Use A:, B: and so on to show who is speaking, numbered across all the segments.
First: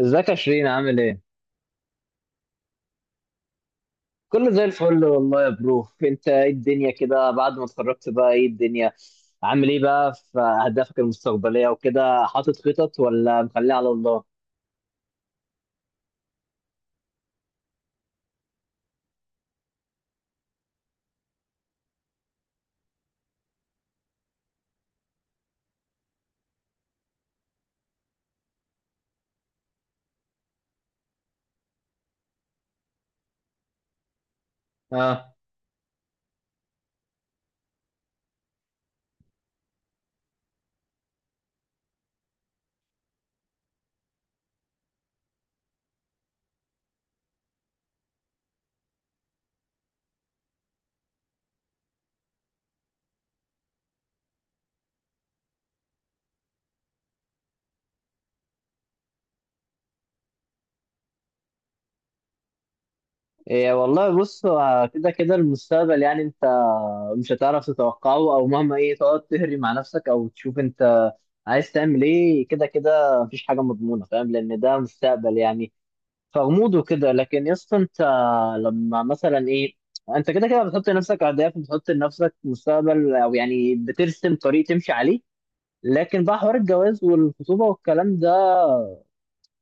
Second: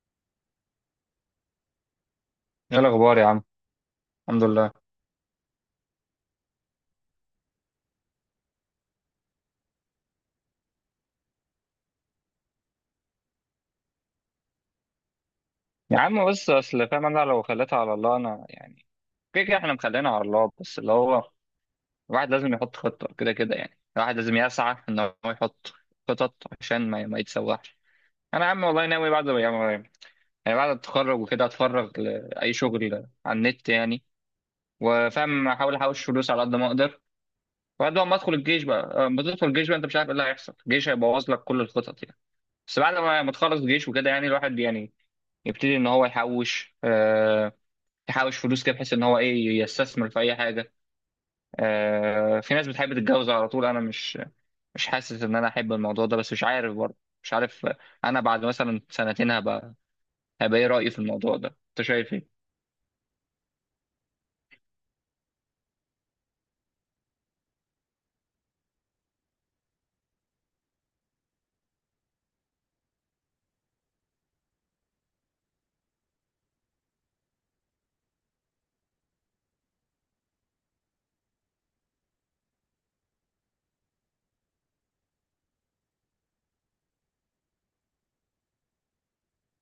A: ازيك يا شيرين؟ عامل ايه؟
B: ايه الاخبار يا عم؟ الحمد
A: كله زي
B: لله.
A: الفل والله يا برو. انت ايه الدنيا كده بعد ما اتخرجت؟ بقى ايه الدنيا؟ عامل ايه بقى في اهدافك المستقبلية وكده؟ حاطط خطط ولا مخليها على الله؟
B: يا عم بس اصل فاهم، انا لو خليتها على الله انا يعني كده كده احنا مخلينا على الله، بس اللي هو الواحد لازم يحط خطه كده كده، يعني الواحد لازم يسعى ان هو يحط خطط عشان ما يتسوحش. انا يا عم والله ناوي بعد، يعني بعد التخرج وكده اتفرغ لاي شغل على النت يعني،
A: اه.
B: وفاهم احاول احوش فلوس على قد ما اقدر. وبعد ما ادخل الجيش بقى، ما تدخل الجيش بقى انت مش عارف ايه اللي هيحصل، الجيش هيبوظ لك كل الخطط يعني. بس بعد ما تخلص الجيش وكده يعني الواحد يعني يبتدي ان هو يحوش فلوس كده، بحيث ان هو ايه يستثمر في اي حاجه. في ناس بتحب تتجوز على طول، انا مش حاسس ان انا احب الموضوع ده، بس مش عارف برضه مش عارف. انا بعد مثلا 2 سنين هبقى ايه رايي في الموضوع ده، انت شايف ايه؟
A: إيه والله، بص، هو كده كده المستقبل يعني انت مش هتعرف تتوقعه، او مهما ايه تقعد تهري مع نفسك او تشوف انت عايز تعمل ايه، كده كده مفيش حاجة مضمونة، فاهم، لان ده مستقبل يعني فغموض وكده. لكن يا اسطى انت لما مثلا ايه، انت كده كده بتحط لنفسك اهداف وبتحط لنفسك مستقبل، او يعني بترسم طريق تمشي عليه. لكن بقى حوار الجواز والخطوبه والكلام ده،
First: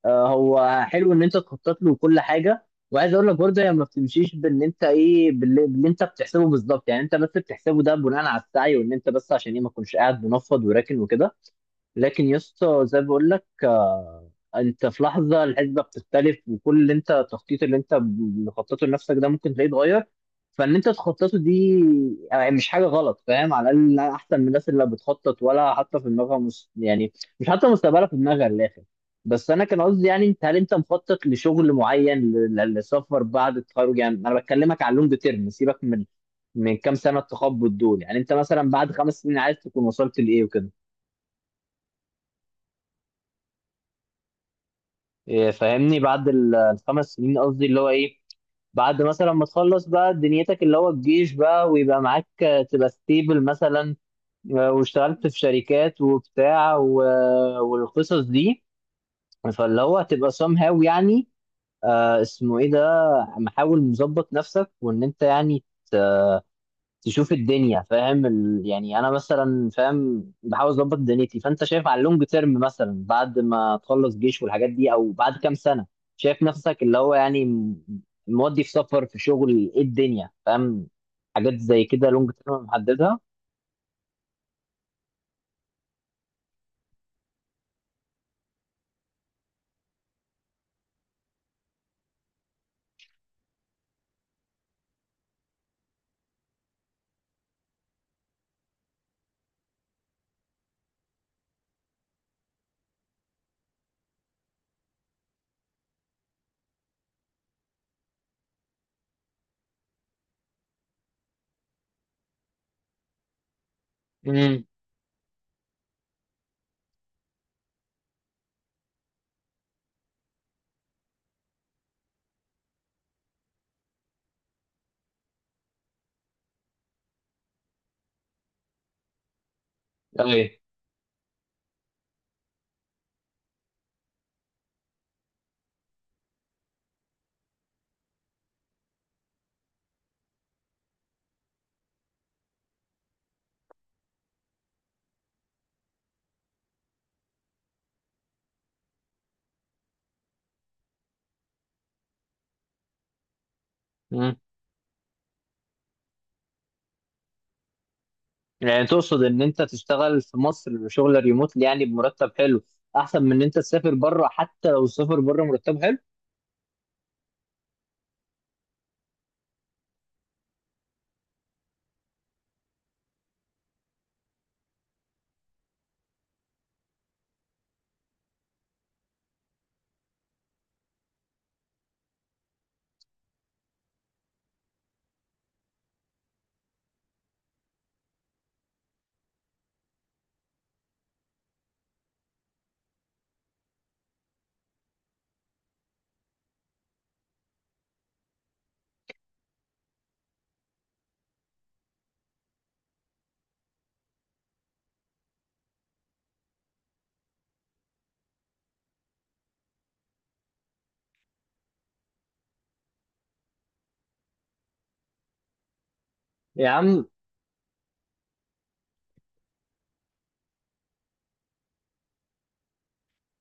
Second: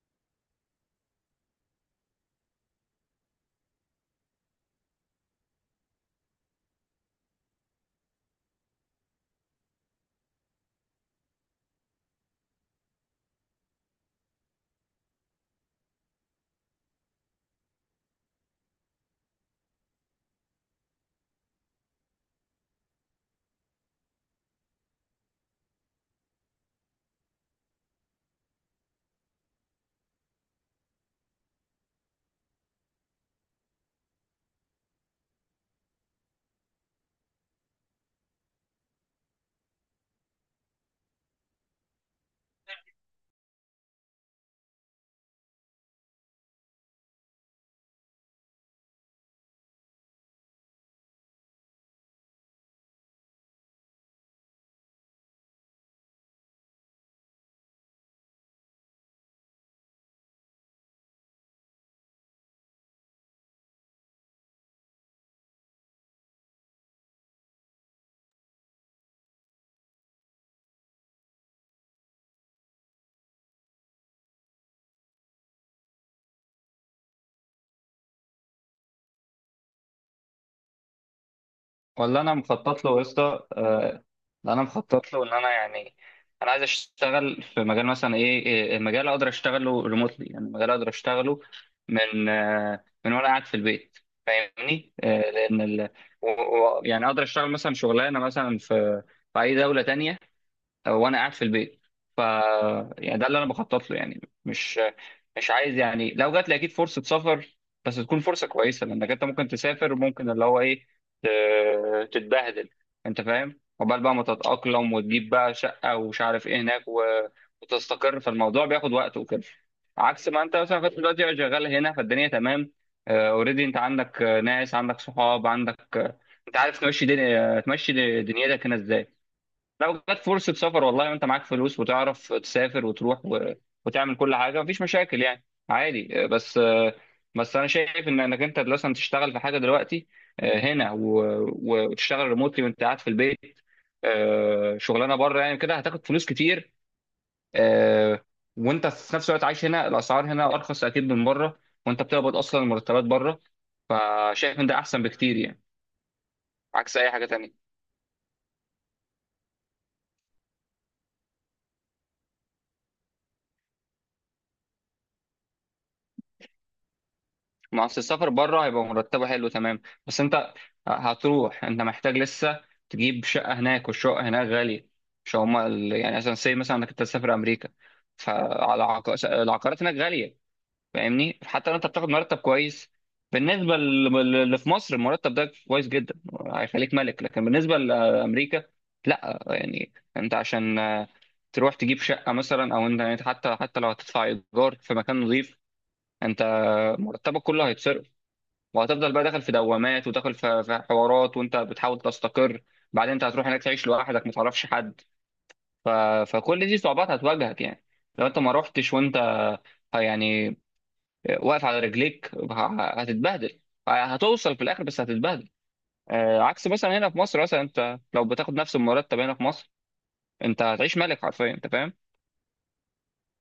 A: هو حلو ان انت تخطط له وكل حاجه، وعايز اقول لك برضه هي ما بتمشيش بان انت ايه باللي انت بتحسبه بالظبط، يعني انت بس بتحسبه ده بناء على السعي، وان انت بس عشان ايه ما تكونش قاعد منفض وراكن وكده. لكن يا اسطى، زي ما بقول لك، انت في لحظه الحسبه بتختلف، وكل اللي انت التخطيط اللي انت مخططه لنفسك ده ممكن تلاقيه اتغير. فان انت تخططه دي يعني مش حاجه غلط، فاهم، على الاقل احسن من الناس اللي بتخطط ولا حاطه في دماغها يعني مش حاطه مستقبلها في دماغها للاخر. بس انا كان قصدي يعني، انت هل انت مخطط لشغل معين لسفر بعد التخرج؟ يعني انا بكلمك على اللونج تيرم، سيبك من كام سنه التخبط دول. يعني انت مثلا بعد خمس سنين عايز تكون وصلت لايه وكده؟ إيه، فاهمني؟ بعد الخمس سنين، قصدي اللي هو ايه، بعد مثلا ما تخلص بقى دنيتك اللي هو الجيش بقى، ويبقى معاك تبقى ستيبل مثلا، واشتغلت في شركات وبتاع و والقصص دي، فاللي هو هتبقى somehow يعني اسمه ايه ده، محاول مظبط نفسك وان انت يعني تشوف الدنيا، فاهم يعني انا مثلا فاهم بحاول اظبط دنيتي. فانت شايف على اللونج تيرم مثلا بعد ما تخلص جيش والحاجات دي، او بعد كام سنه، شايف نفسك اللي هو يعني مودي في سفر، في شغل، ايه الدنيا، فاهم؟ حاجات زي كده
B: والله
A: لونج
B: انا
A: تيرم
B: مخطط له يا
A: محددها؟
B: اسطى. انا مخطط له ان انا يعني انا عايز اشتغل في مجال مثلا ايه المجال اقدر اشتغله ريموتلي، يعني المجال اقدر اشتغله من وانا قاعد في البيت. فاهمني. لان يعني اقدر اشتغل مثلا شغلانه مثلا في اي دوله تانية وانا قاعد في البيت، ف يعني ده اللي انا بخطط له يعني مش عايز، يعني لو جات لي اكيد فرصه سفر. بس تكون فرصه كويسه، لانك انت ممكن تسافر وممكن اللي هو ايه تتبهدل. انت فاهم، عقبال بقى ما
A: امم
B: تتاقلم وتجيب بقى شقه ومش عارف ايه هناك، وتستقر، فالموضوع بياخد وقت وكده. عكس ما انت مثلا كنت دلوقتي شغال هنا، فالدنيا تمام اوريدي، انت عندك ناس، عندك صحاب، عندك. انت عارف تمشي دنيتك هنا ازاي. لو جت
A: اي.
B: فرصة سفر، والله وانت معاك فلوس وتعرف تسافر وتروح وتعمل كل حاجة، مفيش مشاكل يعني، عادي. بس انا شايف ان انك انت مثلا تشتغل في حاجة دلوقتي هنا وتشتغل ريموتلي وانت قاعد في البيت، شغلانة بره يعني، كده هتاخد فلوس كتير آه، وانت في نفس الوقت عايش هنا، الاسعار هنا ارخص اكيد من بره، وانت بتقبض اصلا المرتبات بره،
A: امم
B: فشايف ان ده احسن بكتير يعني، عكس اي حاجة تانية.
A: يعني تقصد ان انت تشتغل في مصر شغل ريموت، يعني بمرتب حلو، احسن من ان انت تسافر بره، حتى لو السفر بره مرتب حلو؟
B: ما اصل السفر بره هيبقى مرتبه حلو تمام، بس انت هتروح انت محتاج لسه تجيب شقه هناك، والشقه هناك غاليه. مش هما يعني مثلا سي، مثلا انك انت تسافر امريكا، فعلى العقارات هناك غاليه. فاهمني، حتى لو انت بتاخد مرتب كويس، بالنسبه اللي في مصر المرتب ده كويس جدا، هيخليك ملك، لكن بالنسبه لامريكا لا يعني. انت عشان تروح تجيب شقه مثلا، او انت يعني حتى لو هتدفع ايجار في مكان نظيف، انت مرتبك كله هيتصرف، وهتفضل بقى داخل في دوامات، وداخل في حوارات وانت بتحاول تستقر. بعدين انت هتروح هناك تعيش لوحدك ما تعرفش حد، ف... فكل دي صعوبات هتواجهك يعني. لو انت ما رحتش وانت يعني واقف على رجليك هتتبهدل. هتوصل في الاخر بس هتتبهدل. عكس
A: يا
B: مثلا
A: عم،
B: هنا في مصر، مثلا انت لو بتاخد نفس المرتب هنا في مصر انت هتعيش ملك حرفيا، انت فاهم.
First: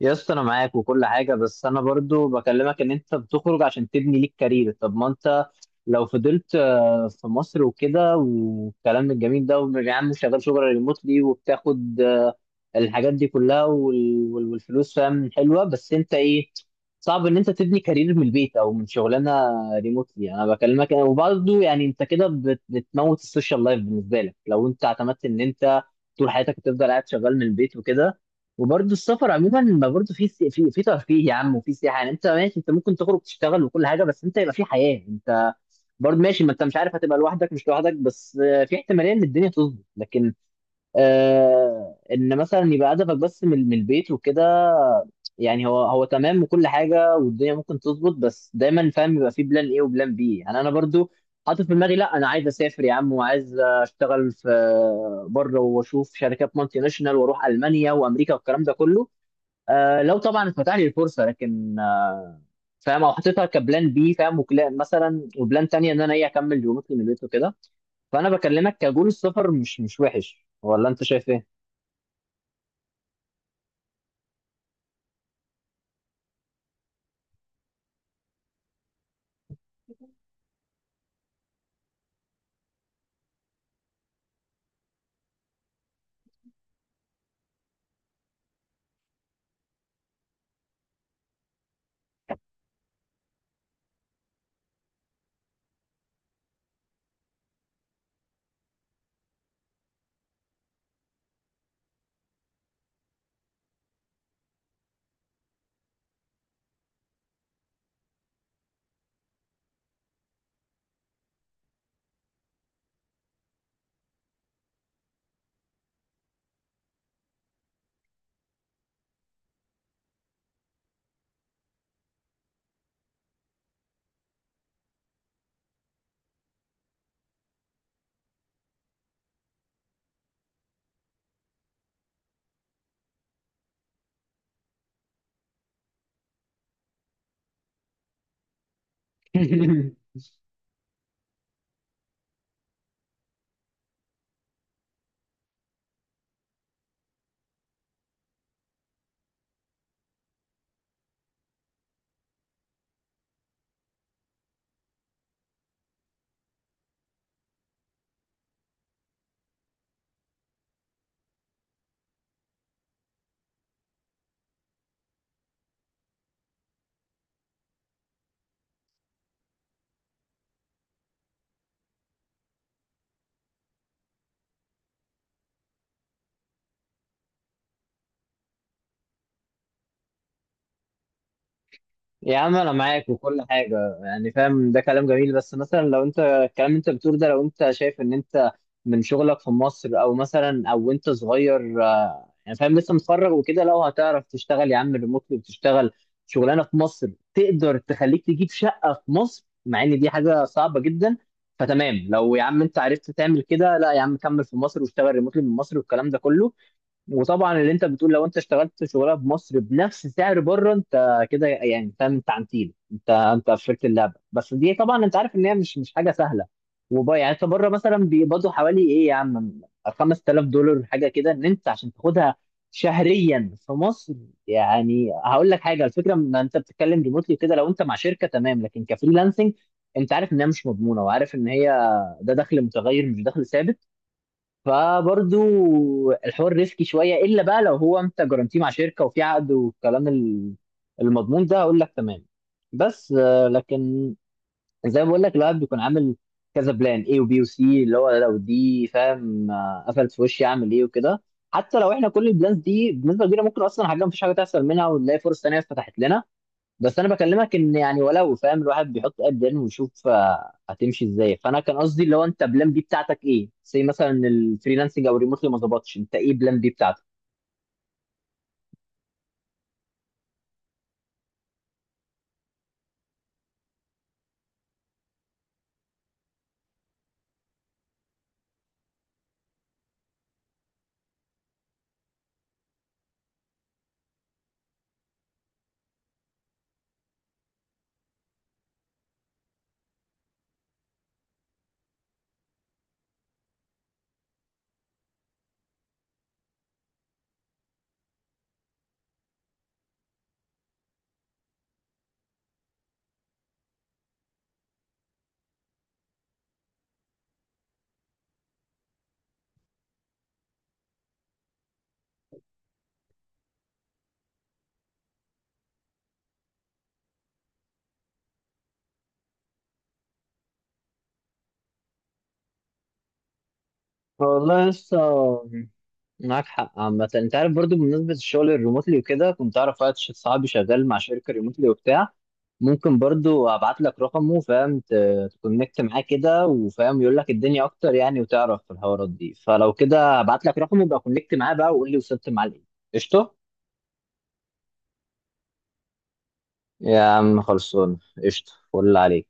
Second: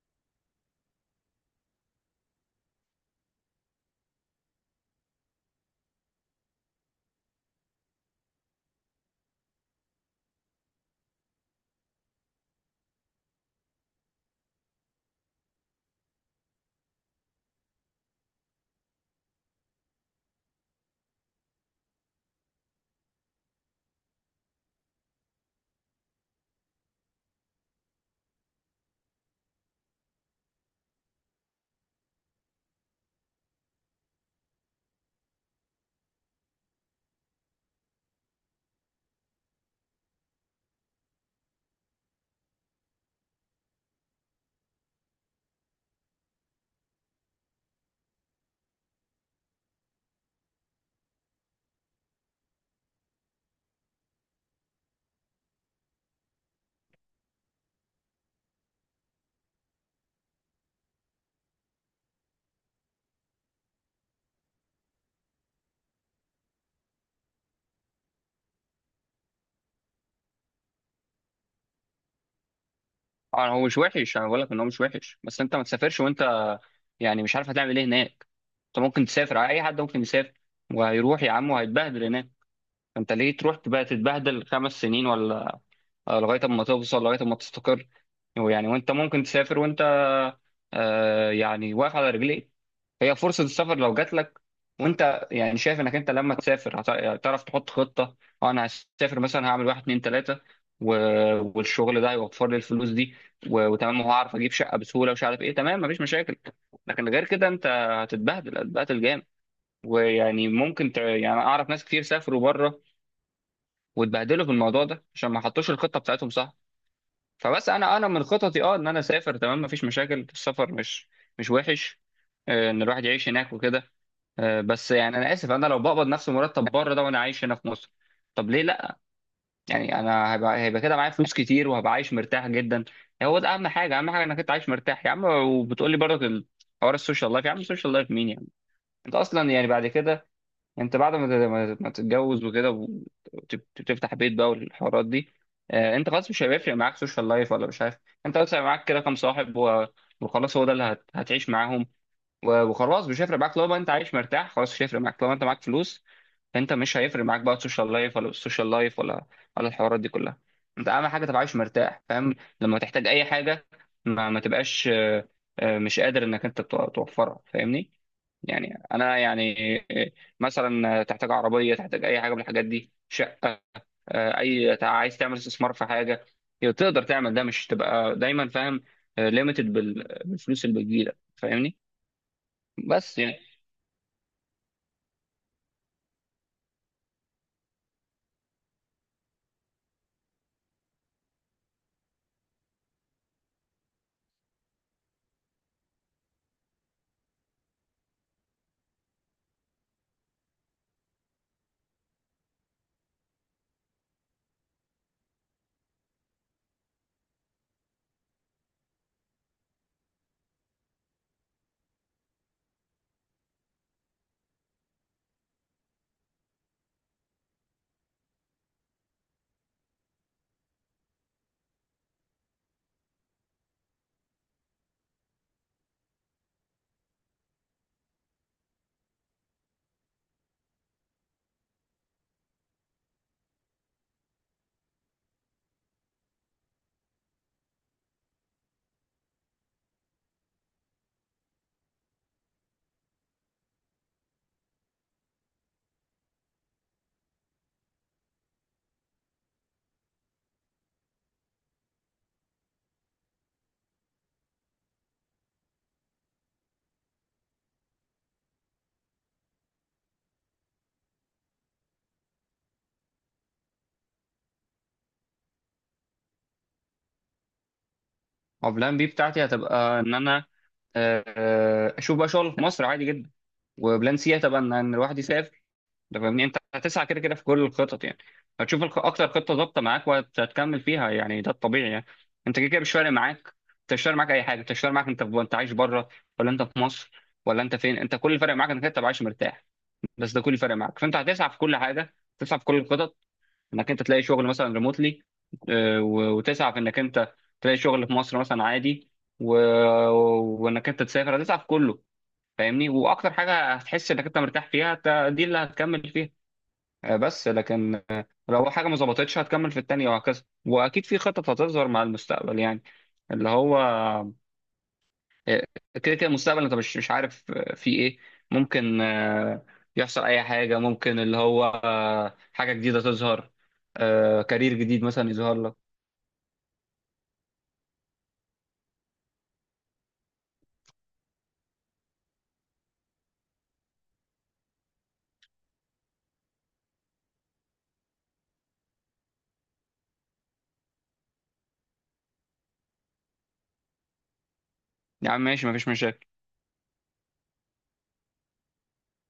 A: يا اسطى انا معاك وكل حاجه، بس انا برضو بكلمك ان انت بتخرج عشان تبني ليك كارير. طب ما انت لو فضلت في مصر وكده، والكلام الجميل ده، ويا عم شغال شغل ريموتلي وبتاخد الحاجات دي كلها والفلوس، فاهم، حلوه، بس انت ايه، صعب ان انت تبني كارير من البيت او من شغلانه ريموتلي. انا بكلمك، وبرضو يعني انت كده بتموت السوشيال لايف بالنسبه لك، لو انت اعتمدت ان انت طول حياتك هتفضل قاعد شغال من البيت وكده. وبرضه السفر عموما، ما برضه في ترفيه يا عم، وفي سياحه يعني. انت ماشي، انت ممكن تخرج تشتغل وكل حاجه، بس انت يبقى في حياه. انت برضه ماشي، ما انت مش عارف هتبقى لوحدك، مش لوحدك بس، في احتماليه ان الدنيا تظبط، لكن آه، ان مثلا يبقى هدفك بس من البيت وكده، يعني هو هو تمام وكل حاجه، والدنيا ممكن تظبط، بس دايما فاهم يبقى في بلان ايه وبلان بي. يعني انا برضه حاطط في دماغي، لا انا عايز اسافر يا عم، وعايز اشتغل في بره، واشوف شركات مالتي ناشونال، واروح المانيا وامريكا والكلام ده كله، آه لو طبعا اتفتح لي الفرصه، لكن فاهم، او حطيتها كبلان بي، فاهم، مثلا وبلان تانية ان انا ايه اكمل ريموتلي من البيت وكده. فانا بكلمك كجول، السفر مش وحش، ولا انت شايف ايه؟
B: اه، هو مش وحش. انا بقول لك ان هو مش وحش، بس انت ما تسافرش وانت يعني مش عارف هتعمل ايه هناك. انت ممكن تسافر، اي حد ممكن يسافر وهيروح يا عم وهيتبهدل هناك. انت ليه تروح تبقى تتبهدل 5 سنين ولا لغايه اما توصل لغايه اما تستقر يعني. وانت ممكن تسافر وانت يعني واقف على رجليك. هي فرصه السفر لو جات لك وانت يعني شايف انك انت لما تسافر هتعرف تحط خطه، اه انا هسافر مثلا، هعمل واحد اتنين تلاته، و... والشغل ده هيوفر لي الفلوس دي، وتمام، وهعرف اجيب شقه بسهوله ومش عارف ايه، تمام مفيش مشاكل. لكن غير كده انت هتتبهدل جامد، ويعني ممكن يعني اعرف ناس كتير سافروا بره واتبهدلوا في الموضوع ده عشان ما حطوش الخطه بتاعتهم صح. فبس انا من خططي ان انا اسافر تمام مفيش مشاكل، السفر مش وحش، ان الواحد يعيش هناك وكده. بس يعني انا اسف، انا لو بقبض نفس المرتب بره ده وانا عايش هنا في مصر، طب ليه لا؟ يعني انا هيبقى كده معايا فلوس كتير، وهبقى عايش مرتاح جدا. هو ده اهم حاجه، اهم حاجه انك انت عايش مرتاح يا عم. وبتقول لي برضه حوار السوشيال لايف، يا عم السوشيال لايف مين يعني؟ انت اصلا يعني بعد كده، انت بعد ما ما تتجوز وكده وتفتح بيت بقى والحوارات دي، انت خلاص مش هيفرق معاك سوشيال لايف ولا مش عارف. انت بس هيبقى معاك كده كام صاحب، وخلاص هو ده اللي هتعيش معاهم، وخلاص مش هيفرق معاك لو انت عايش مرتاح، خلاص مش هيفرق معاك لو انت معاك فلوس. انت مش هيفرق معاك بقى السوشيال لايف، ولا السوشيال لايف، ولا الحوارات دي كلها. انت اهم حاجه تبقى عايش مرتاح، فاهم. لما تحتاج اي حاجه ما تبقاش مش قادر انك انت توفرها، فاهمني. يعني انا يعني، مثلا تحتاج عربيه، تحتاج اي حاجه من الحاجات دي، شقه، عايز تعمل استثمار في حاجه، تقدر تعمل ده، مش تبقى دايما فاهم ليميتد بالفلوس اللي بتجيلك، فاهمني.
A: يا عم انا معاك
B: بس يعني
A: وكل حاجه، يعني فاهم ده كلام جميل، بس مثلا لو انت الكلام اللي انت بتقوله ده، لو انت شايف ان انت من شغلك في مصر، او مثلا او انت صغير، يعني فاهم لسه متخرج وكده، لو هتعرف تشتغل يا عم ريموتلي، وتشتغل شغلانه في مصر، تقدر تخليك تجيب شقه في مصر، مع ان دي حاجه صعبه جدا. فتمام، لو يا عم انت عرفت تعمل كده، لا يا عم كمل في مصر، واشتغل ريموتلي من مصر والكلام ده كله. وطبعا اللي انت بتقول، لو انت اشتغلت شغلها بمصر بنفس سعر بره، انت كده يعني انت انت عنتيل، انت انت قفلت اللعبه، بس دي طبعا انت عارف ان هي مش حاجه سهله. وبقى يعني انت بره مثلا بيقبضوا حوالي ايه يا عم؟ $5000 حاجه كده، ان انت عشان تاخدها شهريا في مصر؟ يعني هقول لك حاجه، الفكره ان انت بتتكلم ريموتلي كده، لو انت مع شركه تمام، لكن كفريلانسنج انت عارف انها مش مضمونه، وعارف ان هي ده دخل متغير مش دخل ثابت. فبرضو الحوار ريسكي شويه، الا بقى لو هو انت جرانتيه مع شركه وفي عقد والكلام المضمون ده، اقول لك تمام. بس آه، لكن زي ما بقول لك، الواحد بيكون عامل كذا بلان، اي وبي وسي، اللي هو لو دي فاهم قفلت في وشي اعمل ايه وكده. حتى لو احنا كل البلانز دي بنسبه كبيره ممكن اصلا حاجه مفيش حاجه تحصل منها، ونلاقي فرص تانيه اتفتحت لنا. بس انا بكلمك ان يعني ولو، فاهم، الواحد بيحط قد ايه ويشوف هتمشي ازاي. فانا كان قصدي اللي هو انت بلان بي بتاعتك ايه؟ زي مثلا الفريلانسنج او الريموتلي ما ظبطش، انت ايه بلان بي بتاعتك؟
B: هو بلان بي بتاعتي هتبقى ان انا اشوف بقى شغل في مصر عادي جدا. وبلان سي هتبقى ان الواحد يسافر. ده فاهمني، انت هتسعى كده كده في كل الخطط يعني، هتشوف اكتر خطه ظابطه معاك وهتكمل فيها يعني، ده الطبيعي يعني. انت كده كده مش فارق معاك. انت مش فارق معاك اي حاجه، انت مش فارق معاك انت عايش بره ولا انت في مصر ولا انت فين، انت كل اللي فارق معاك انك انت تبقى عايش مرتاح. بس ده كل اللي فارق معاك، فانت هتسعى في كل حاجه، تسعى في كل الخطط، انك انت تلاقي شغل مثلا ريموتلي، وتسعى في انك انت تلاقي شغل في مصر مثلا عادي، و... وانك انت تسافر، هتسعى في كله. فاهمني، واكتر حاجه هتحس انك انت مرتاح فيها دي اللي هتكمل فيها. بس لكن لو حاجه ما ظبطتش هتكمل في التانيه وهكذا، واكيد في خطط هتظهر مع المستقبل يعني، اللي هو آه، كده كده المستقبل انت مش عارف في ايه. ممكن يحصل اي حاجه، ممكن اللي هو حاجه جديده تظهر،
A: والله
B: كارير
A: لسه
B: جديد مثلا يظهر لك.
A: معاك حق عامة. انت عارف برضو بمناسبة الشغل الريموتلي وكده، كنت اعرف واحد، صاحبي شغال مع شركة ريموتلي وبتاع، ممكن برضو ابعت لك رقمه، فاهم، تكونكت معاه كده، وفاهم يقول لك الدنيا اكتر يعني، وتعرف في الحوارات دي. فلو كده ابعت لك رقمه، يبقى كونكت معاه بقى وقول لي وصلت معاه لايه. قشطة.
B: يا عم ماشي مفيش مشاكل.
A: يا عم خلصون. قشطة، فل عليك.